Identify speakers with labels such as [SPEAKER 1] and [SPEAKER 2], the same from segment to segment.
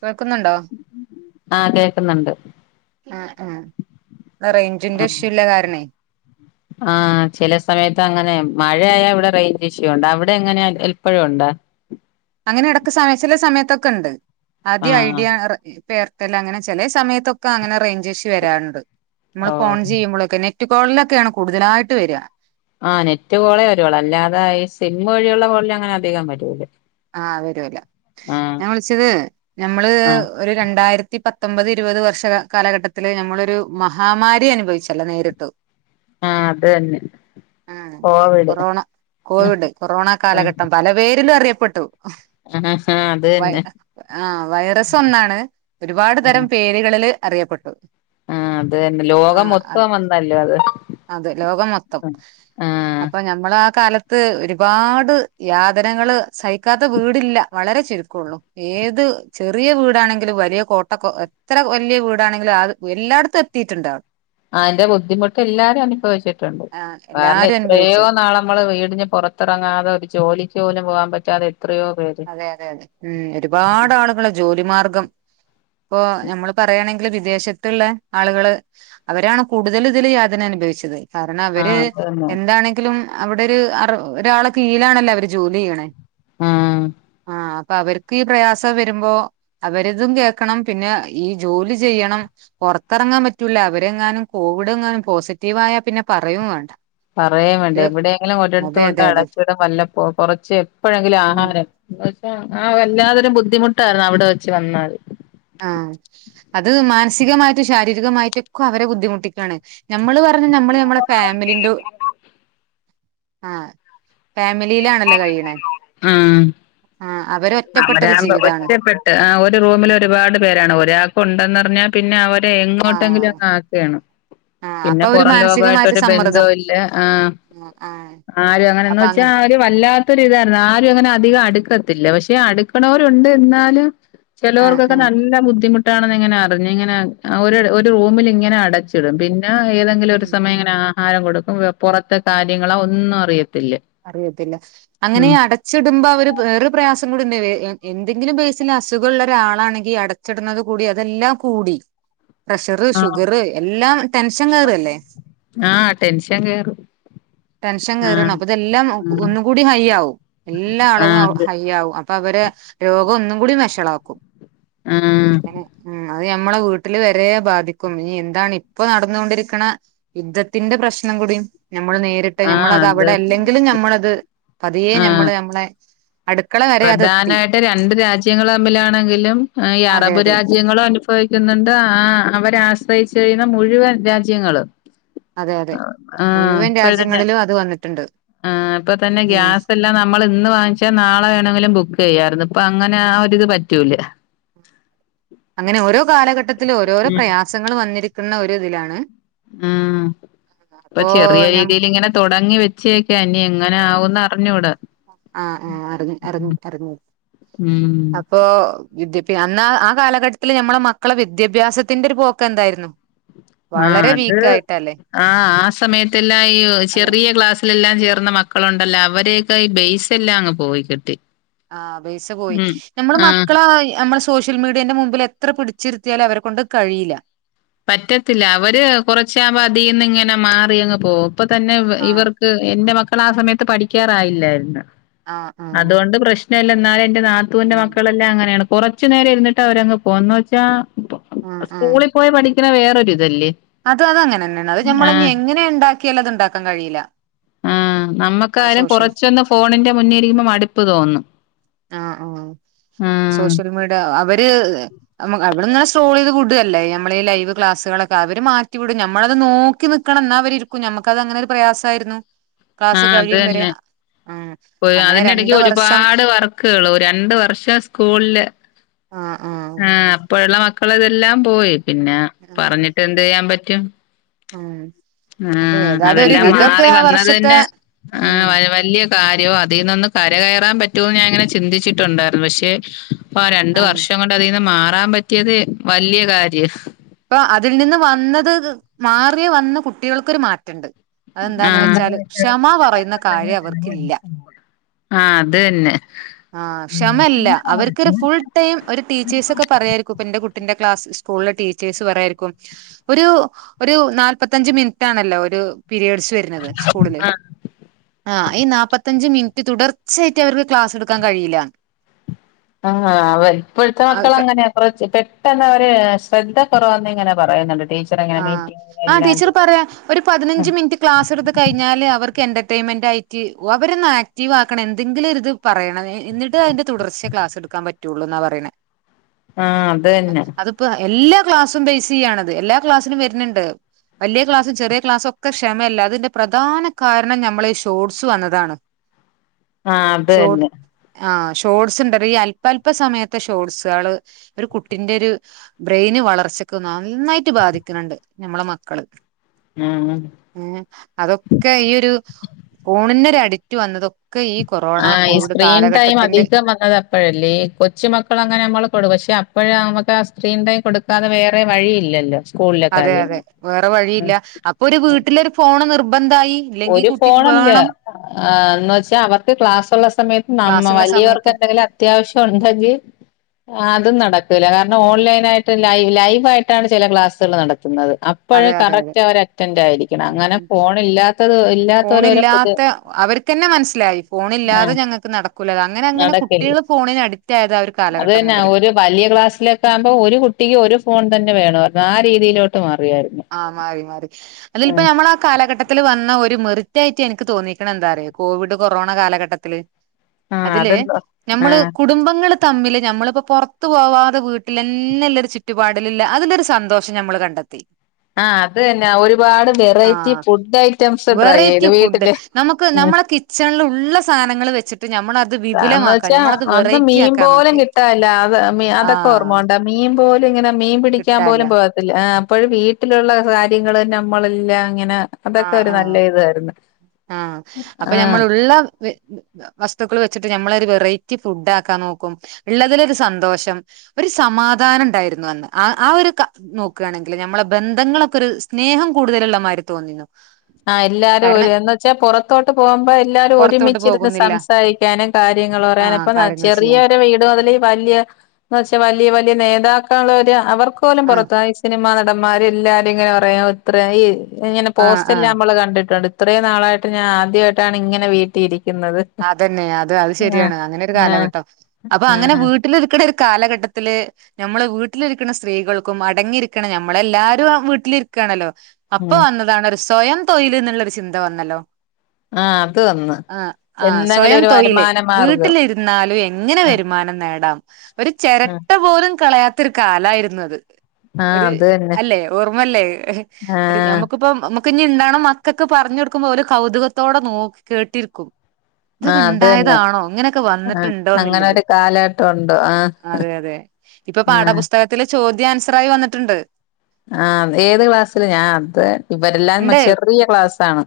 [SPEAKER 1] കേൾക്കുന്നുണ്ടോ?
[SPEAKER 2] ആഹ് കേക്കുന്നുണ്ട്,
[SPEAKER 1] ആ ഹ് ആഹ് റേഞ്ചിന്റെ
[SPEAKER 2] ആഹ്
[SPEAKER 1] ഇഷ്യൂല്ല കാരണേ
[SPEAKER 2] ആഹ് ചില സമയത്ത് അങ്ങനെ മഴയായ ഇവിടെ റേഞ്ച് ഇഷ്യു ഉണ്ട് അവിടെ എങ്ങനെയ എപ്പോഴും ഉണ്ട
[SPEAKER 1] അങ്ങനെ ഇടക്ക സമയച്ചില സമയത്തൊക്കെ ഉണ്ട് ആദ്യം
[SPEAKER 2] ആഹ്
[SPEAKER 1] ഐഡിയ എയർടെൽ അങ്ങനെ ചില സമയത്തൊക്കെ അങ്ങനെ റേഞ്ച് ഇഷ്യൂ വരാറുണ്ട് നമ്മള് ഫോൺ
[SPEAKER 2] ഓഹ്
[SPEAKER 1] ചെയ്യുമ്പോളൊക്കെ നെറ്റ് ക്കോളിലൊക്കെയാണ് കൂടുതലായിട്ട് വരിക
[SPEAKER 2] ആ നെറ്റ് കോളേ വരുവുളളു അല്ലാതെ ഈ സിം വഴിയുള്ള കോളിൽ അങ്ങനെ അധികം വരൂല
[SPEAKER 1] ആഹ് വരുല്ല
[SPEAKER 2] ആഹ്
[SPEAKER 1] ഞാൻ വിളിച്ചത് ഞമ്മള്
[SPEAKER 2] ആഹ്
[SPEAKER 1] ഒരു രണ്ടായിരത്തി പത്തൊമ്പത് ഇരുപത് വർഷ കാലഘട്ടത്തില് നമ്മളൊരു മഹാമാരി അനുഭവിച്ചല്ലോ നേരിട്ട്
[SPEAKER 2] ആഹ് അത് തന്നെ
[SPEAKER 1] ആഹ്
[SPEAKER 2] കോവിഡ്
[SPEAKER 1] കൊറോണ കോവിഡ് കൊറോണ
[SPEAKER 2] ആഹ്
[SPEAKER 1] കാലഘട്ടം പല പേരിലും അറിയപ്പെട്ടു ട്ടു
[SPEAKER 2] [inaudible]
[SPEAKER 1] വൈ
[SPEAKER 2] തന്നെ
[SPEAKER 1] ആഹ് വൈറസ് ഒന്നാണ് ഒരുപാട് തരം
[SPEAKER 2] ആഹ്
[SPEAKER 1] പേരുകളില് അറിയപ്പെട്ടു
[SPEAKER 2] ആഹ് അത് തന്നെ ലോകം
[SPEAKER 1] ആഹ് അത്
[SPEAKER 2] മൊത്തം വന്നല്ലോ അത്
[SPEAKER 1] അതെ ലോകം മൊത്തം
[SPEAKER 2] ആഹ്
[SPEAKER 1] അപ്പൊ ഞ നമ്മളാ കാലത്ത് ഒരുപാട് യാതനകൾ സഹിക്കാത്ത വീടില്ല വളരെ ചുരുക്കള്ളൂ ഏത് ചെറിയ വീടാണെങ്കിലും വലിയ കോട്ടക്ക എത്ര വല്യ വീടാണെങ്കിലും അത് എല്ലായിടത്തും കിട്ടിയിട്ടുണ്ടാവും
[SPEAKER 2] അതിന്റെ ബുദ്ധിമുട്ട് എല്ലാരും അനുഭവിച്ചിട്ടുണ്ട്
[SPEAKER 1] ആഹ്
[SPEAKER 2] കാരണം
[SPEAKER 1] എല്ലാരും
[SPEAKER 2] എത്രയോ
[SPEAKER 1] അനുഭവിച്ചത്
[SPEAKER 2] നാള് നമ്മള് വീടിന് പുറത്ത് ത്തിറങ്ങാതെ ഒരു ജോലിക്ക് പോലും പോവാൻ പറ്റാതെ എത്രയോ പേര്
[SPEAKER 1] അതെ അതെ അതെ ഉം ഒരുപാട് ആളുകളെ ജോലി മാർഗം ഇപ്പൊ നമ്മള് പറയാണെങ്കില് വിദേശത്തുള്ള ആളുകള് അവരാണ് കൂടുതലും ഇതില് യാതന അനുഭവിച്ചത് കാരണം അവര്
[SPEAKER 2] ആഹ് അതന്നെ
[SPEAKER 1] എന്താണെങ്കിലും അവിടെ ഒരു അറ ഒരാളൊക്കെ കീഴിലാണല്ലോ അവര് ജോലി ചെയ്യണേ
[SPEAKER 2] ഉം
[SPEAKER 1] ആ അപ്പ അവര്ക്ക് ഈ പ്രയാസം വരുമ്പോ അവരതും കേക്കണം പിന്നെ ഈ ജോലി ചെയ്യണം പൊറത്തെറങ്ങാൻ പറ്റൂല അവരെങ്ങാനും കോവിഡ് എങ്ങാനും പോസിറ്റീവായാ പിന്നെ പറയും വേണ്ട
[SPEAKER 2] പറയേം വേണ്ട
[SPEAKER 1] ഒരു
[SPEAKER 2] എവടേങ്കിലും ഒരെട്ത്ത്
[SPEAKER 1] അതെ
[SPEAKER 2] കൊണ്ട്
[SPEAKER 1] അതെ അതെ
[SPEAKER 2] അടച്ചിടും വല്ലപ്പോ കാെറച്ച് എപ്പഴെങ്കിലും
[SPEAKER 1] ഉം.
[SPEAKER 2] ആഹാരം ആഹ് വല്ലാതൊരു ബുദ്ധിമുട്ടായ്രുന്നു അവിടെ വെച്ച് വന്നാല്
[SPEAKER 1] ആഹ് അത് മാനസികമായിട്ടും ശാരീരികമായിട്ടൊക്കെ അവരെ ബുദ്ധിമുട്ടിക്കാണ് നമ്മള് പറഞ്ഞ നമ്മള് നമ്മള ഫാമിലിന്റെ ആഹ് ഫാമിലീലാണല്ലോ കഴിയ്ണെ
[SPEAKER 2] ആഹ്
[SPEAKER 1] ആ അവരൊറ്റ്
[SPEAKER 2] അവരാവുമ്പോ ഒറ്റപ്പെട്ട് ആഹ് ഒരുറൂമില് ഒരുപാട് പേരാണ് ഒരാൾക്ക് ഉണ്ടെന്നറിഞ്ഞാ പിന്നെ അവരെ
[SPEAKER 1] ആ
[SPEAKER 2] എങ്ങോട്ടെങ്കിലും ആക് ക്കാണ്
[SPEAKER 1] ആഹ്
[SPEAKER 2] പിന്നെ
[SPEAKER 1] അപ്പൊ ഒരു
[SPEAKER 2] പൊറം ലോകായിട്ടൊരു ബന്ധോല്ല ആഹ്
[SPEAKER 1] അഹ്ആഹ്
[SPEAKER 2] ആരും അങ്ങനെന്ന് വെച്ചാ അവര് വല്ലാ ത്തൊര് ഇതായ്‌ര്ന്നു ആരും അങ്ങനെ അധികം അടുക്കത്തില്ല പക്ഷെ അട്ക്ക്ണോരുണ്ട് എന്നാലും
[SPEAKER 1] ആഹ്
[SPEAKER 2] ചെലോർക്കൊക്കെ
[SPEAKER 1] ആഹ്
[SPEAKER 2] നല്ല ബുദ്ധിമുട്ടാണെന്ന് ഇങ്ങനെ അർഞ്ഞു ഇങ്ങനെ ഒരു ഒരു റൂമില് ഇങ്ങനെ അടച്ച് ച്ച്ടും പിന്നെ ഏതെങ്കിലും ഒരു
[SPEAKER 1] ഉം ഉം
[SPEAKER 2] സമയംങ്ങനെ ആഹ് ആഹാരം കൊടുക്കും പൊറത്തെ കാര്യങ്ങളൊ ഒന്നും അറിയത്തില്ല
[SPEAKER 1] അറിയത്തില്ല അങ്ങനെ
[SPEAKER 2] ഉം
[SPEAKER 1] അടച്ച് ച്ച്ട്മ്പോ അവര് വേറെ പ്രയാസം കൂടി ന്നെ എ എന്തെങ്കിലും ബേസില് അസുഖം ഉള്ളാെരു ആളാണെങ്കി അട ച്ച്ട്ന്നത് കൂടി അതെല്ലാം കൂടി പ്രഷറ്
[SPEAKER 2] ആഹ്
[SPEAKER 1] ഷുഗറ് എല്ലാം ടെൻഷൻ കേറല്ലേ
[SPEAKER 2] ആഹ് ടെൻഷൻ കേറും
[SPEAKER 1] ടെൻഷൻ കെറ്ണാ
[SPEAKER 2] ആഹ്
[SPEAKER 1] അപ്പ ഇതെല്ലാം ഒ ഒന്നും കൂടി ഹൈ ആവും എല്ലാ അളവും
[SPEAKER 2] ആഹ്
[SPEAKER 1] ഹൈ ആവും അപ് അപ്പ അവരെ രോഗം ഒന്നും കൂടി വെഷളാക്കും
[SPEAKER 2] ഉം
[SPEAKER 1] ഉം അത് ഞമ്മളെ വീട്ടില് വരെ ബാധിക്കും ഇനി എന്താണ് ഇപ്പൊ നടന്നുകൊണ്ടിരിക്ക്ണ യുദ്ധത്തിന്റെ പ്രശ്നം കുടിം നമ്മൾ നേരിട്ട് ട്ട്
[SPEAKER 2] ആഹ് ആഹ്
[SPEAKER 1] നമ്മളത്
[SPEAKER 2] അത്
[SPEAKER 1] അവ്ടെ അല്ലെങ്കിലും നമ്മളത് പതിയെ
[SPEAKER 2] ആഹ്
[SPEAKER 1] ഞമ്മള് ഞമ്മളെ അടുക്കള വരെ അതെത്തി
[SPEAKER 2] പ്രധാനായിട്ട് രണ്ട് രാജ്യങ്ങള് തമ്മിലാണെങ്കിലും ഈ
[SPEAKER 1] അതെ
[SPEAKER 2] അറബ്
[SPEAKER 1] അതെ
[SPEAKER 2] രാജ്യങ്ങളോ പേയിക്കുന്ന്ണ്ട് ആ അ അവരാശ്രയിച്ച് കയ്യ്ന്ന മുഴുവൻ രാജ്യങ്ങളും
[SPEAKER 1] അതെ അതെ
[SPEAKER 2] ആഹ്
[SPEAKER 1] മുഴുവൻ
[SPEAKER 2] ഇപ്പ ഇതന്നെ
[SPEAKER 1] രാജ്യങ്ങളിലും അത് വന്നിട്ടുണ്ട്
[SPEAKER 2] ആഹ് ഇപ്പ തന്നെ
[SPEAKER 1] ഉം
[SPEAKER 2] ഗ്യാസ് ല്ല നമ്മള് ഇന്ന് വാങ്ങിച്ചാ നാളെ ണെങ്കിലും ബുക്ക് ചെയ്യായ്ര്ന്ന് ഇപ്പൊ അങ്ങനെ ആ ഒര്ത് പറ്റൂല
[SPEAKER 1] അങ്ങനെ ഓരോ കാലഘട്ടത്തിലു ഓരോരോ
[SPEAKER 2] ഉം
[SPEAKER 1] പ്രയാസങ്ങൾ വന്നിരിക്ക്ന്ന ഒരു ഇതിലാണ്
[SPEAKER 2] ഉം ഇപ്പ
[SPEAKER 1] അപ്പോ
[SPEAKER 2] ചെറിയ
[SPEAKER 1] ഞ
[SPEAKER 2] രീതീല് ഇങ്ങനെ താെടങ്ങി വെച്ചേക്ക ഇന്നിങ്
[SPEAKER 1] ആഹ് ആഹ് അറിഞ് അറിഞ്ഞ് അറിഞ്ഞു
[SPEAKER 2] ഉം
[SPEAKER 1] അപ് ഇപ്പോ വിദ്യഭ്യാ അന്ന് ആ കാലഘട്ടത്ത്ല് ഞമ്മളെ മക്കളെ വിദ്യാഭ്യാസത്തിന്റെ ഒര് പോക്ക എന്തായിരുന്നു
[SPEAKER 2] ആഹ്
[SPEAKER 1] വളരെ
[SPEAKER 2] അത്
[SPEAKER 1] വീക്ക് ആയിട്ടല്ലേ
[SPEAKER 2] ആഹ് ആ സമയത്തെല്ലാം ഈ
[SPEAKER 1] അതെ
[SPEAKER 2] ചെറിയ ക്ലാസ് ലെല്ലാം ചേർന്ന മക്കളുണ്ടല്ലോ അവരെയെക്കെ ഈ ബെയ്സ് എല്ലാം അങ്ങ് പോയി കിട്ടി
[SPEAKER 1] ആഹ് ബേയ്സ് പോയി
[SPEAKER 2] ഉം
[SPEAKER 1] നമ്മള്
[SPEAKER 2] ആഹ്
[SPEAKER 1] മക്കളാ ഈ നമ്മളസ് സോഷ്യൽ മീഡിയന്റെ മുമ്പില് എത്ര പിടിച്ചിരിത്തിയാലും അവരെ കൊണ്ട് കഴിയില്ല
[SPEAKER 2] പറ്റത്തില്ല അവര് കൊറച്ചാവുമ്പോ അതീന്ന് ഇങ്ങനെ മാറി അങ്ങ് പോവും ഇപ്പ തന്നെ ഇവ
[SPEAKER 1] ആഹ്
[SPEAKER 2] ഇവർ എന്റെ മക്കള് ആ സമയത്ത് പഠിക്കാറായില്ലായ്ര്ന്നു
[SPEAKER 1] ആഹ് ആഹ്
[SPEAKER 2] അതുകൊണ്ട് പ്രശ് പ്രശ്നല്ല എന്നാലെ എന്റെ നാത്തൂന്റെ
[SPEAKER 1] ഉം
[SPEAKER 2] മക്കളെല്ലാം അങ്ങനേണ് കൊറച്ച് നേരഇര്ന്ന്ട്ട് അവരങ് പ്പോ എന്ന് വെച്ചാ
[SPEAKER 1] ആഹ് ആഹ്
[SPEAKER 2] സ്കൂളിൽ പോയി പഠിക്കണ വേറൊര് ഇതല്ലേ
[SPEAKER 1] അത് അത് അങ്ങനെ തന്നെയാണ് അത്ഞമ്മള് എങ്ങനെ ഉണ്ടാക്കിയാലും. അത് ഉണ്ടാക്കാൻ കഴിയില്ല.
[SPEAKER 2] ആഹ്
[SPEAKER 1] നമ്മളെ
[SPEAKER 2] നമ്മക്കാരും
[SPEAKER 1] സോഷ്യൽ
[SPEAKER 2] കുറച്ചൊന്ന് ഫോണിന്റെ മുന്നേ ഇരിക്കുമ്പോ മടുപ്പ് തോന്നും.
[SPEAKER 1] ആഹ് ആഹ്
[SPEAKER 2] ആഹ്
[SPEAKER 1] സോഷ്യൽ മീഡിയ അവര്. അവിടന്നനെ സ്ട്രോൾ ചെയ്ത് വിട അല്ലേ നമ്മള ഈ ലൈവ് ക്ലാസുകളൊക്കെ അവര് മാറ്റി വിടും. നമ്മളത് നോക്ക ക്കി നിക്കണം എന്നാ അവരി ഇരിക്കും നമക്കത് അങ്ങനെ ഒരു പ്രയാസമായിരുന്നു ക്ലാസ്സ് കഴിയും വരെ. ഉം
[SPEAKER 2] അതിനിടക്ക് ഒരുപാട് വർക്കുകൾ രണ്ട് വർഷം സ്കൂളില്.
[SPEAKER 1] ആഹ്
[SPEAKER 2] ആഹ് അപ്പോഴുള്ള മക്കൾ ഇതെല്ലാം പോയി പിന്നെ
[SPEAKER 1] ആഹ്
[SPEAKER 2] പറഞ്ഞിട്ട് എന്ത് ചെയ്യാൻ പറ്റും.
[SPEAKER 1] ഉം അപ്പൊ
[SPEAKER 2] ആഹ്
[SPEAKER 1] ഏതായാലും ഒരു
[SPEAKER 2] അതെല്ലാം
[SPEAKER 1] വിധൊക്കെ
[SPEAKER 2] മാറി
[SPEAKER 1] ആ വർഷത്തെ
[SPEAKER 2] വന്നതന്നെ
[SPEAKER 1] ഉം
[SPEAKER 2] ആഹ് വലിയ കാര്യോ അ അതിൽന്ന് ഒന്ന് കയറാൻ പറ്റുമന്ന് ഞാൻഇങ്ങനെ ചിന്തിച്ചിട്ടുണ്ടായിരുന്നു. പക്ഷെ പ്പോ ആ രണ്ട്
[SPEAKER 1] ആണ്
[SPEAKER 2] വർഷം. ണ്ട് അതിന്ന് മാറാൻ പറ്റിയത് വലിയ കാര്യം.
[SPEAKER 1] ഇപ്പൊ അതിൽ നിന്ന് വന്നത് മാറിയ വന്ന കുട്ടികൾക്കൊരു മാറ്റണ്ട്. അതെന്താന്ന്
[SPEAKER 2] ആഹ്
[SPEAKER 1] വെച്ചാല് ക്ഷമ പറയുന്ന കാര്യം അവർക്കില്ല.
[SPEAKER 2] ആഹ് അതന്നെ
[SPEAKER 1] ആഹ് ക്ഷമല്ല അവർക്ക്രു ഫുൾ ടൈം ഒരു ടീച്ചേഴ്സ് ഒക്കെ പറയായിരിക്കും ഇപ്പ എന്റെ കുട്ടിന്റെ ക്ലാസ് സ്കൂളിലെ ടീ പറായിരിക്കും ഒരു ഒരു നാല്പത്തഞ്ച് മിനിറ്റ്ണല്ലോ ഒരു പിരിയേഡ്സ് വരുന്നത് സ്കൂളില്
[SPEAKER 2] ആ
[SPEAKER 1] ആഹ് ഈ നാല്പ്പത്തഞ്ച് മിനിറ്റ്. തുടർച്ചയട്ട് അവർക്ക് ക്ലാസ് എടുക്കാൻ കഴിയില്ല.
[SPEAKER 2] ആഹ് അവര ഇപ്പോഴത്തെ മക്കൾ അങ്ങനെയ. കുറ പെട്ടെന്ന് അവര് ശ്രദ്ധ കുറവന്ന് ഇങ്ങനെ പറയുന്നുണ്ട്. ടീ
[SPEAKER 1] ആഹ് ആഹ് ടീച്ചർ പറയാ. ഒരു പതിനഞ്ച് മിനിറ്റ് ക്ലാസ് എടുത്ത് കഴിഞ്ഞാല് അവർക്ക് എന്റർടൈയിൻമെന്റ് ആയിട്ട് അവരൊന്നാ ക്റ്റീവാക്കണം എന്തെങ്കിലും ഇരിത് പറയണം എന്നിട്ട് അതിന്റെ തുടർച്ച ക്ലാസ് എടുക്കാൻ പറ്റുവുള്ളൂ എന്നാ പറയണ്.
[SPEAKER 2] ആഹ് അത് തന്നെ
[SPEAKER 1] ഇപ്പൊ എല്ലാ ക്ലാസ്സും ബേസ് ചെയ്യണത് എല്ലാ ക്ലാസ്സിലും വരുന്ന്ണ്ട്. വലിയ ക്ലാസ്സും ചെറിയ ക്ലാസ്സും ഒക്കെ ക്ഷമയല്ല അതിന്റെ പ്രധാന കാരണം നമ്മള ഈ ഷോർട്സ് വന്നതാണ്. [inaudible]
[SPEAKER 2] ആഹ് അത് തന്നെ
[SPEAKER 1] ആഹ് ഷോട്സ് ണ്ടല്ലോ ഈ അല്പ അല്പ സമയത്തെ ഷോർട്സേള് ഒരു കുട്ടിന്റെരു ബ്രെയിന് വളർച്ച ക്ക് നന്നായിട്ട് ബാധിക്ക്ണ് ണ്ട് ഞമ്മളെ മക്കള്ക്ക്
[SPEAKER 2] ഉം
[SPEAKER 1] ഉം അതൊക്കെ ഈ ഒരു ഫോണിന്നൊരു അടിറ്റ് വന്നതൊ ക്ക് ഈ കൊറോ
[SPEAKER 2] ആഹ് ഈ സ്ക്രീൻ ടൈം അധികം വന്നതാ അപ്പോഴല്ലേ കൊച്ചു മക്കൾ അങ്ങനെ നമ്മള് കൊടു പക്ഷെ അപ്പോഴ നമുക്ക് ആ സ്ക്രീൻ ടൈം കൊടുക്കാതെ വേറെ വഴിയില്ലല്ലോ സ്കൂളിലെ
[SPEAKER 1] അതെ അതെ
[SPEAKER 2] കാര്യങ്ങൾ
[SPEAKER 1] വേറെ വഴിയില്ല അപ്പൊ ഒരു വീട്ടിലൊരു ഫോണ് നിർബന്തായി
[SPEAKER 2] ഒരു ഫോണല്ല എന്ന് വെച്ചാ അവർക്ക് ക്ലാസ്ള്ള സമയത്ത് നമ്മ
[SPEAKER 1] ക്ലാസ്സുള്ള
[SPEAKER 2] വലിയവർക്ക്
[SPEAKER 1] സമയത്ത്
[SPEAKER 2] എന്തെങ്കിലും അത്യാവശ്യ ഉണ്ടെങ്കി അതും നടക്കൂല്ല കാരണം ഓൺലൈന ആയിട്ട് ലൈവ് ലൈവ് ആയിട്ടാണ് ചില ക്ലാസ്സുകൾ നടത്തുന്നത് ഇപ്പോഴും
[SPEAKER 1] അതെ അതെ അതെ
[SPEAKER 2] കറക്റ്റ് അവർ അറ്റൻറ് ആയിരിക്കണം
[SPEAKER 1] ഉം
[SPEAKER 2] അങ്ങനെ
[SPEAKER 1] ഉം
[SPEAKER 2] ഫോൺ ഇല്ലാത്തത് ഇല്ലാത്തവരവരെ പുതി
[SPEAKER 1] ഫോണില്ലാത്ത അവർക്ക്ന്നെ മനസ്സിലായി ഫോണില്ലാതെ
[SPEAKER 2] ആഹ്
[SPEAKER 1] ഞങ്ങൾക്ക് നടക്കൂല അങ്ങനെ അങ്ങനെ കുട്ട് കുട്ടികള് ഫോണിന് അഡിക്റ്റ് ആയത ആ ഒരു കാലഘട്ടം
[SPEAKER 2] ന്ന
[SPEAKER 1] മുതലാ
[SPEAKER 2] ഒരു വലിയ ക്ലാസിലൊക്കെ ആകുമ്പോ ഒരു കുട്ടിക്ക് ഒരു ഫോൺ തന്നെ വേണോർഞ് ആ രീതിയിലോട്ട് മാറിയരുന്നു
[SPEAKER 1] ആഹ് മാറി മാറി അതില് പ്പ ഞമ്മളാ കാലഘട്ട ത്തില് വന്ന ഒരു മെറിറ്റായിറ്റ് എനിക്ക് തോന്നിയിക്ക്ണ എന്താറിയോ കോവിഡ് കൊറോണ കാലഘട്ടത്തില്
[SPEAKER 2] ആഹ്
[SPEAKER 1] അതില്
[SPEAKER 2] അതെന്തോ
[SPEAKER 1] ഞമ്മള്
[SPEAKER 2] ആഹ്
[SPEAKER 1] കുടുംബങ്ങള് തമ്മില് ഞമ്മള്പ്പൊ പൊറത്ത് പോവാതെ വീട്ടിലെന്നെല്ലരു ചുറ്റുപാടിലില്ല അതിന്നൊര് സന്തോഷം ഞമ്മള് കണ്ടെത്തി.
[SPEAKER 2] ആഹ് അത് തന്നെ ഒരുപാട് വെറൈറ്റി
[SPEAKER 1] ആഹ്
[SPEAKER 2] ഫുഡ് ഐറ്റംസ് ട്രൈ ചെയ്തു വീട്ടില്. ഏഹ്
[SPEAKER 1] ച്ചൺല് ഉള്ള സാനങ്ങള് വെച്ചിട്ട് ഞമ്മള
[SPEAKER 2] ആന്ന് വെച്ചാ അന്ന് മീൻ പോലും
[SPEAKER 1] നോക്കി
[SPEAKER 2] കിട്ടാല്ലാ അത് മീ അതൊക്കെ
[SPEAKER 1] ആഹ്
[SPEAKER 2] ഓർമ്മോണ്ട്. മീൻ പോലു ഇങ്ങനെ മീൻ പിടിക്കാൻ
[SPEAKER 1] കിട്ടാല്ല
[SPEAKER 2] പോലും പോവാ ആഹ് അപ്പോഴും വീട്ടിലുള്ള കാര്യങ്ങള് നമ്മളെല്ലാംങ്ങനെ
[SPEAKER 1] ആഹ്, ആഹ്, ആഹ് അപ്പൊ
[SPEAKER 2] ആ
[SPEAKER 1] ഞമ്മളുള്ള വെ [unintelligible] വസ്തുക്കള് വെച്ചിട്ട് ഞമ്മളൊരു വെറൈറ്റി ഫുഡാക്കാൻ നോക്കും. ള്ളതിലൊരു സന്തോഷം ഒരു സമാധാനണ്ടായിരുന്നു അന്ന് ക ആ ആ ഒരു കാ നോക്കാണെങ്കില് ഞമ്മളെ ബന്ധങ്ങളൊക്കൊര് സ്നേഹം കൂട്തല്ള്ള മാരി തോന്നീന്നു.
[SPEAKER 2] ആഹ് എല്ലാരും ഒരു എന്ന് വെച്ചാ പൊറത്തോട്ട് പോവുമ്പോ എല്ലാരും
[SPEAKER 1] പുറത്തോട്ട്
[SPEAKER 2] ഒരുമിച്ചിരുന്ന്
[SPEAKER 1] പോകുന്നില്ല
[SPEAKER 2] സംസാരിയ്ക്കാനും കാര്യങ്ങള്
[SPEAKER 1] ആ
[SPEAKER 2] പറയാനും ഇപ്പന്ന [unintelligible]
[SPEAKER 1] കാര്യങ്ങൾ ചെയ്യാൻ
[SPEAKER 2] ചെറിയൊരു വീട് മുതല് വല്ല്യ പക്ഷെ വലിയ വല്യ നേതാക്കളൊര് അവർക്കോലും
[SPEAKER 1] ആ
[SPEAKER 2] പുറത്താ [unintelligible] സിനിമാനടമ്മാര് എല്ലാരും ഇങ്ങനെ പറയാ ഇത്ര ഈ ഇങ്ങനെ
[SPEAKER 1] ആ
[SPEAKER 2] പോസ്
[SPEAKER 1] ആ
[SPEAKER 2] ള് കണ്ടിട്ടുണ്ട് ഇത്രയും നാളായിട്ട് ഞാൻ ആദ്യായിട്ടാണ് ഇങ്ങനെ വീട്ടി ഇരിയ്ക്കുന്നത്.
[SPEAKER 1] അതന്നെ അത് അത് ശെരിയാണ് അങ്ങനെ ഒരു കാലഘട്ടം അപ്പൊ
[SPEAKER 2] ആ
[SPEAKER 1] അങ്ങനെ വീ ട്ട്ല് രിക്ക്ണ ഒരു കാലഘട്ടത്തില് ഞമ്മള് വീട്ടിലിരിക്ക്ണ സ്ത്രീകൾക്കും അടങ്ങിയിരിക്ക്ണ നമ്മളെല്ലാരും ആ വീട്ടിലിരിക്കാണല്ലോ അപ്പൊ
[SPEAKER 2] ഉം
[SPEAKER 1] വന്നതാണ് ഒരു സ്വയം തൊഴില് ന്ന്ള്ളൊരു ചിന്ത വന്നല്ലോ
[SPEAKER 2] ആഹ് അത് വന്ന്.
[SPEAKER 1] ആഹ് ആഹ്
[SPEAKER 2] എന്തെങ്കിലും
[SPEAKER 1] സ്വയം
[SPEAKER 2] ഒരു
[SPEAKER 1] തൊഴില്
[SPEAKER 2] വരുമാന മാർഗം
[SPEAKER 1] വീട്ടിലിരുന്നാലും എങ്ങനെ
[SPEAKER 2] ആ
[SPEAKER 1] വരുമാനം നേടാം ഒരു
[SPEAKER 2] ആ
[SPEAKER 1] ചെരട്ട പോലും കളയാത്തൊരു കാലായിരുന്നു അത്
[SPEAKER 2] ആ
[SPEAKER 1] ഒരു
[SPEAKER 2] അത് തന്നെ
[SPEAKER 1] അല്ലെ ഓർമ്മല്ലേ
[SPEAKER 2] ആ
[SPEAKER 1] ഒരു ഞമ്മുക്കുപ്പം അമു ക്ക്ഞ്ഞിണ്ടാണ മക്കക്ക് പറഞ്ഞൊട്ക്കുമ്പോ ഓല് കൗതുകത്തോടെ നോക്കി കേട്ടിര്ക്കും.
[SPEAKER 2] ആ
[SPEAKER 1] തൊക്കെ
[SPEAKER 2] അത് തന്നെ
[SPEAKER 1] ണ്ടായതാണോ ഇങ്ങനെയൊക്കെ
[SPEAKER 2] ആ
[SPEAKER 1] വന്നിട്ടുണ്ടോന്ന്ല്ലത്.
[SPEAKER 2] അങ്ങനൊരു കാലഘട്ടമുണ്ട് ആ
[SPEAKER 1] അതെ യതെ ഇപ്പൊ
[SPEAKER 2] ആ
[SPEAKER 1] പാഠപുസ്തകത്തിലെ ചോദ്യാൻസറായി വന്നിട്ട്ണ്ട്.
[SPEAKER 2] ആഹ്, ഏത് ക്ലാസ്സില് ഞാൻ അത് ഇവരെല്ലാം മ
[SPEAKER 1] ഉണ്ട്
[SPEAKER 2] ചെറിയ ക്ലാസ്സാണ്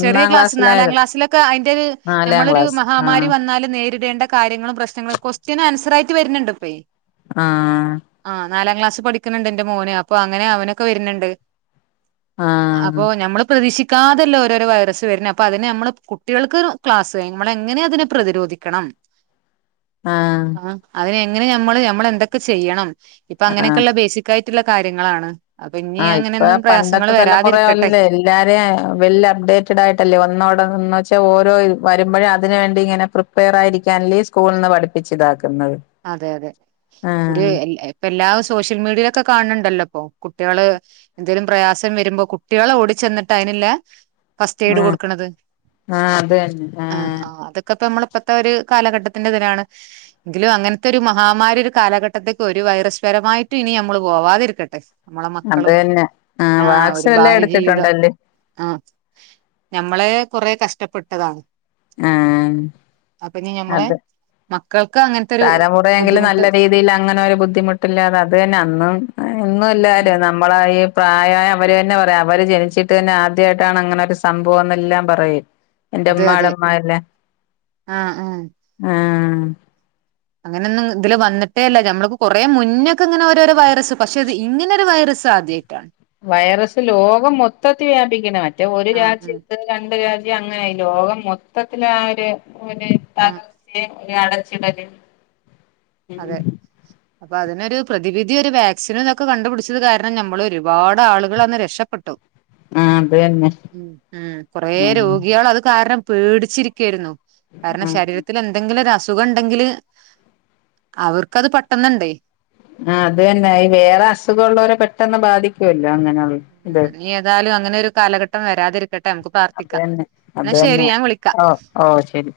[SPEAKER 1] ചെറിയ ക്ലാസ് നാലാം
[SPEAKER 2] ക്ലാസ്സിലായത്
[SPEAKER 1] ക്ലാസ്സിലൊക്കെ അയിൻ്റൊരു
[SPEAKER 2] നാലാം
[SPEAKER 1] ഞമ്മളൊരു
[SPEAKER 2] ക്ലാസ് ആ
[SPEAKER 1] മഹാമാരി വ ന്നാല് നേരിടേണ്ട കാര്യങ്ങളും പ്രശ്നങ്ങളും കൊസ്റ്റ്യന് ആൻസറായിട്ട് വര്ണ് ണ്ട്പ്പെയ്
[SPEAKER 2] ആഹ്
[SPEAKER 1] ആഹ്, നാലാം ക്ലാസ് പഠിക്ക്ണ് ണ്ട് ന്റെ മോന് അപ്പൊ അങ്ങനെ അവനൊക്കെ വെര്ണ് ണ്ട്.
[SPEAKER 2] ആ
[SPEAKER 1] അപ്പൊ ഞമ്മള് പ്രതീക്ഷി ക്കാതല്ലേ ഓരോരോ വൈറസ് വര്ണെ അപ്പൊ അതിനെ ഞമ്മള് കുട്ടികൾക്ക് [unintelligible] ക്ലാസ് [unintelligible] മ്മളെങ്ങനെ അതിനെ പ്രതിരോധിക്കണം
[SPEAKER 2] ആഹ്.
[SPEAKER 1] അ അതിന് എങ്ങനെ ഞമ്മള് ഞമ്മളെന്തെക്കെ ചെയ്യണം, ഇപ്പൊ
[SPEAKER 2] ആ
[SPEAKER 1] അങ്ങനെയൊക്കെള്ള ബേസിക്കായിട്ട്ള്ള കാര്യങ്ങളാണ്.
[SPEAKER 2] ആ
[SPEAKER 1] അപ്പഞ്ഞി
[SPEAKER 2] ഇപ്പൊ
[SPEAKER 1] അങ്ങനെയൊന്നും പ്രയാസങ്ങള്
[SPEAKER 2] പണ്ടത്തെ
[SPEAKER 1] വരാതിരിക്കട്ടെ
[SPEAKER 2] തലമുറയല്ലേ എല്ലാരേം വെൽ അപ്ഡേറ്റഡ് ആയിട്ടല്ലേ ഒന്നോട എന്ന് വെച്ച ഓരോ വരുമ്പഴും അതിന് വേണ്ടി ഇങ്ങനെ പ്രി പേറായിരിക്കാനല്ലേ സ്കൂളിൽ നിന്ന് പഠിപ്പിച്ചിതാക്ക്ന്നത്.
[SPEAKER 1] അതെ യതെ, ഒര് എൽ എ പ്പെല്ലാ സോഷ്യൽ മീഡിയയിലൊക്കെ കാൺണ് ണ്ടല്ലോപ്പൊ കുട്ട്യെള് എന്തേലും പ്രയാസം വെരുമ്പോ കുട്ട്യേള് ഓടിച്ചെന്ന്ട്ട് അയിനില്ലെ ഫസ്റ്റ് എയ്ഡ്
[SPEAKER 2] ആ
[SPEAKER 1] കൊടുക്ക്ണത്
[SPEAKER 2] ആ അത് തന്നെ ആ
[SPEAKER 1] ആഹ് അതൊ ക്കത്തെ മ്മള് ഇപ്പത്തെ ഒരു കാലഘട്ടത്തിന്റെതിലാണ് എങ്കിലും അങ്ങൻത്തെ ഒരു മഹാമാരി ഒരു കാലഘട്ടത്തേക്ക് ഒരു വൈറസ് പരമായിട്ടും ഇനി നമ്മള് പോവാതിരിക്കട്ടെ നമ്മളെ
[SPEAKER 2] അത്
[SPEAKER 1] മക്കളും
[SPEAKER 2] തന്നെ ആ
[SPEAKER 1] ആഹ് ഒരു
[SPEAKER 2] വാക്സിനെല്ലാം
[SPEAKER 1] ഭാവി ജീവിതം
[SPEAKER 2] എടുത്തിട്ടുണ്ടല്ലേ
[SPEAKER 1] ആഹ് ഞമ്മളേ കൊറെ കഷ്ടപ്പെട്ടതാണ്
[SPEAKER 2] ആഹ്
[SPEAKER 1] അപ്പം ഇനി ഞമ്മളെ
[SPEAKER 2] അത്
[SPEAKER 1] മക്കൾക്ക് അങ്ങൻ
[SPEAKER 2] തലമുറയെങ്കിലും നല്ല രീതിയില് അങ്ങനെ ഒരു ബുദ്ധിമുട്ടില്ലാതെ അത് തന്നെ അന്നും ഇന്നും
[SPEAKER 1] ഉം ഉം
[SPEAKER 2] ഇല്ലാലോ നമ്മള് ഈ പ്രായം ആയ അവര് ന്നെ പറയാ അവര് ജനിച്ചിട്ട് തന്നെ ആദ്യമായിട്ടാണ് അങ്ങനെ ഒരു സംഭവം എന്നെല്ലാം പറയും എന്റെ
[SPEAKER 1] അതെ
[SPEAKER 2] ഉമ്മാടെ
[SPEAKER 1] അതെ
[SPEAKER 2] ഉമ്മാലേ
[SPEAKER 1] ആഹ് ആഹ്
[SPEAKER 2] ആഹ്
[SPEAKER 1] അങ്ങനെയൊന്നും ഇതില് വന്നിട്ടേല്ല നമ്മളൊക്കെ കൊറേ മുന്നക്കെ ഇങ്ങനെ ഓരോരോ വൈറസ് പക്ഷെ ഇത് ഇങ്ങനൊരു വൈറസ് ഇതാദ്യായിട്ടാണ്
[SPEAKER 2] വൈറസ് ലോകം മൊത്തത്തി വ്യാപിക്ക്ണ മറ്റേ ഒരു
[SPEAKER 1] ആഹ് ഉം
[SPEAKER 2] രാജ്യത്ത് രണ്ട് രാജ്യം അങ്ങനായി ലോകം മൊത്തത്തില് ആ ഒരു ഒരു തക
[SPEAKER 1] ആഹ്
[SPEAKER 2] ച്ചേ അടച്ചിടല്
[SPEAKER 1] അതെ അപ്പൊ അതിനൊരു പ്രതിവിധി ഒരു വാക്സിനും തൊക്കെ കണ്ടുപിടിച്ചത് കാര്ണം ഞമ്മൾ ഒരുപാട് ആളുകൾ അന്ന് രക്ഷപ്പെട്ടു
[SPEAKER 2] ആഹ് അത് തന്നെ
[SPEAKER 1] ഉം കൊറേ
[SPEAKER 2] ഉം
[SPEAKER 1] രോഗികൾ അത് കാര്ണം പേടിച്ചിരിക്കായിരുന്നു കാര്ണം
[SPEAKER 2] ആഹ്
[SPEAKER 1] ശരീരത്തില് എന്തെങ്കിലും ഒരു അസുഖം ഇണ്ടെങ്കില് അവർക്കത് പെട്ടെന്ന് ണ്ടേ
[SPEAKER 2] ആഹ് അത് തന്നെ ഈ വേറെ അസുഖൊള്ളോരെ പെട്ടെന്ന് ബാധിക്കോല്ലോ അങ്ങനെയുള്ള ഇത്
[SPEAKER 1] ഇനി ഏതാലും അങ്ങനെ ഒരു കാലഘട്ടം വരാതിരിക്കട്ടെ മ്മക്ക്
[SPEAKER 2] അത് തന്നെ അത് തന്നെ ഓഹ് ഓഹ് ശരി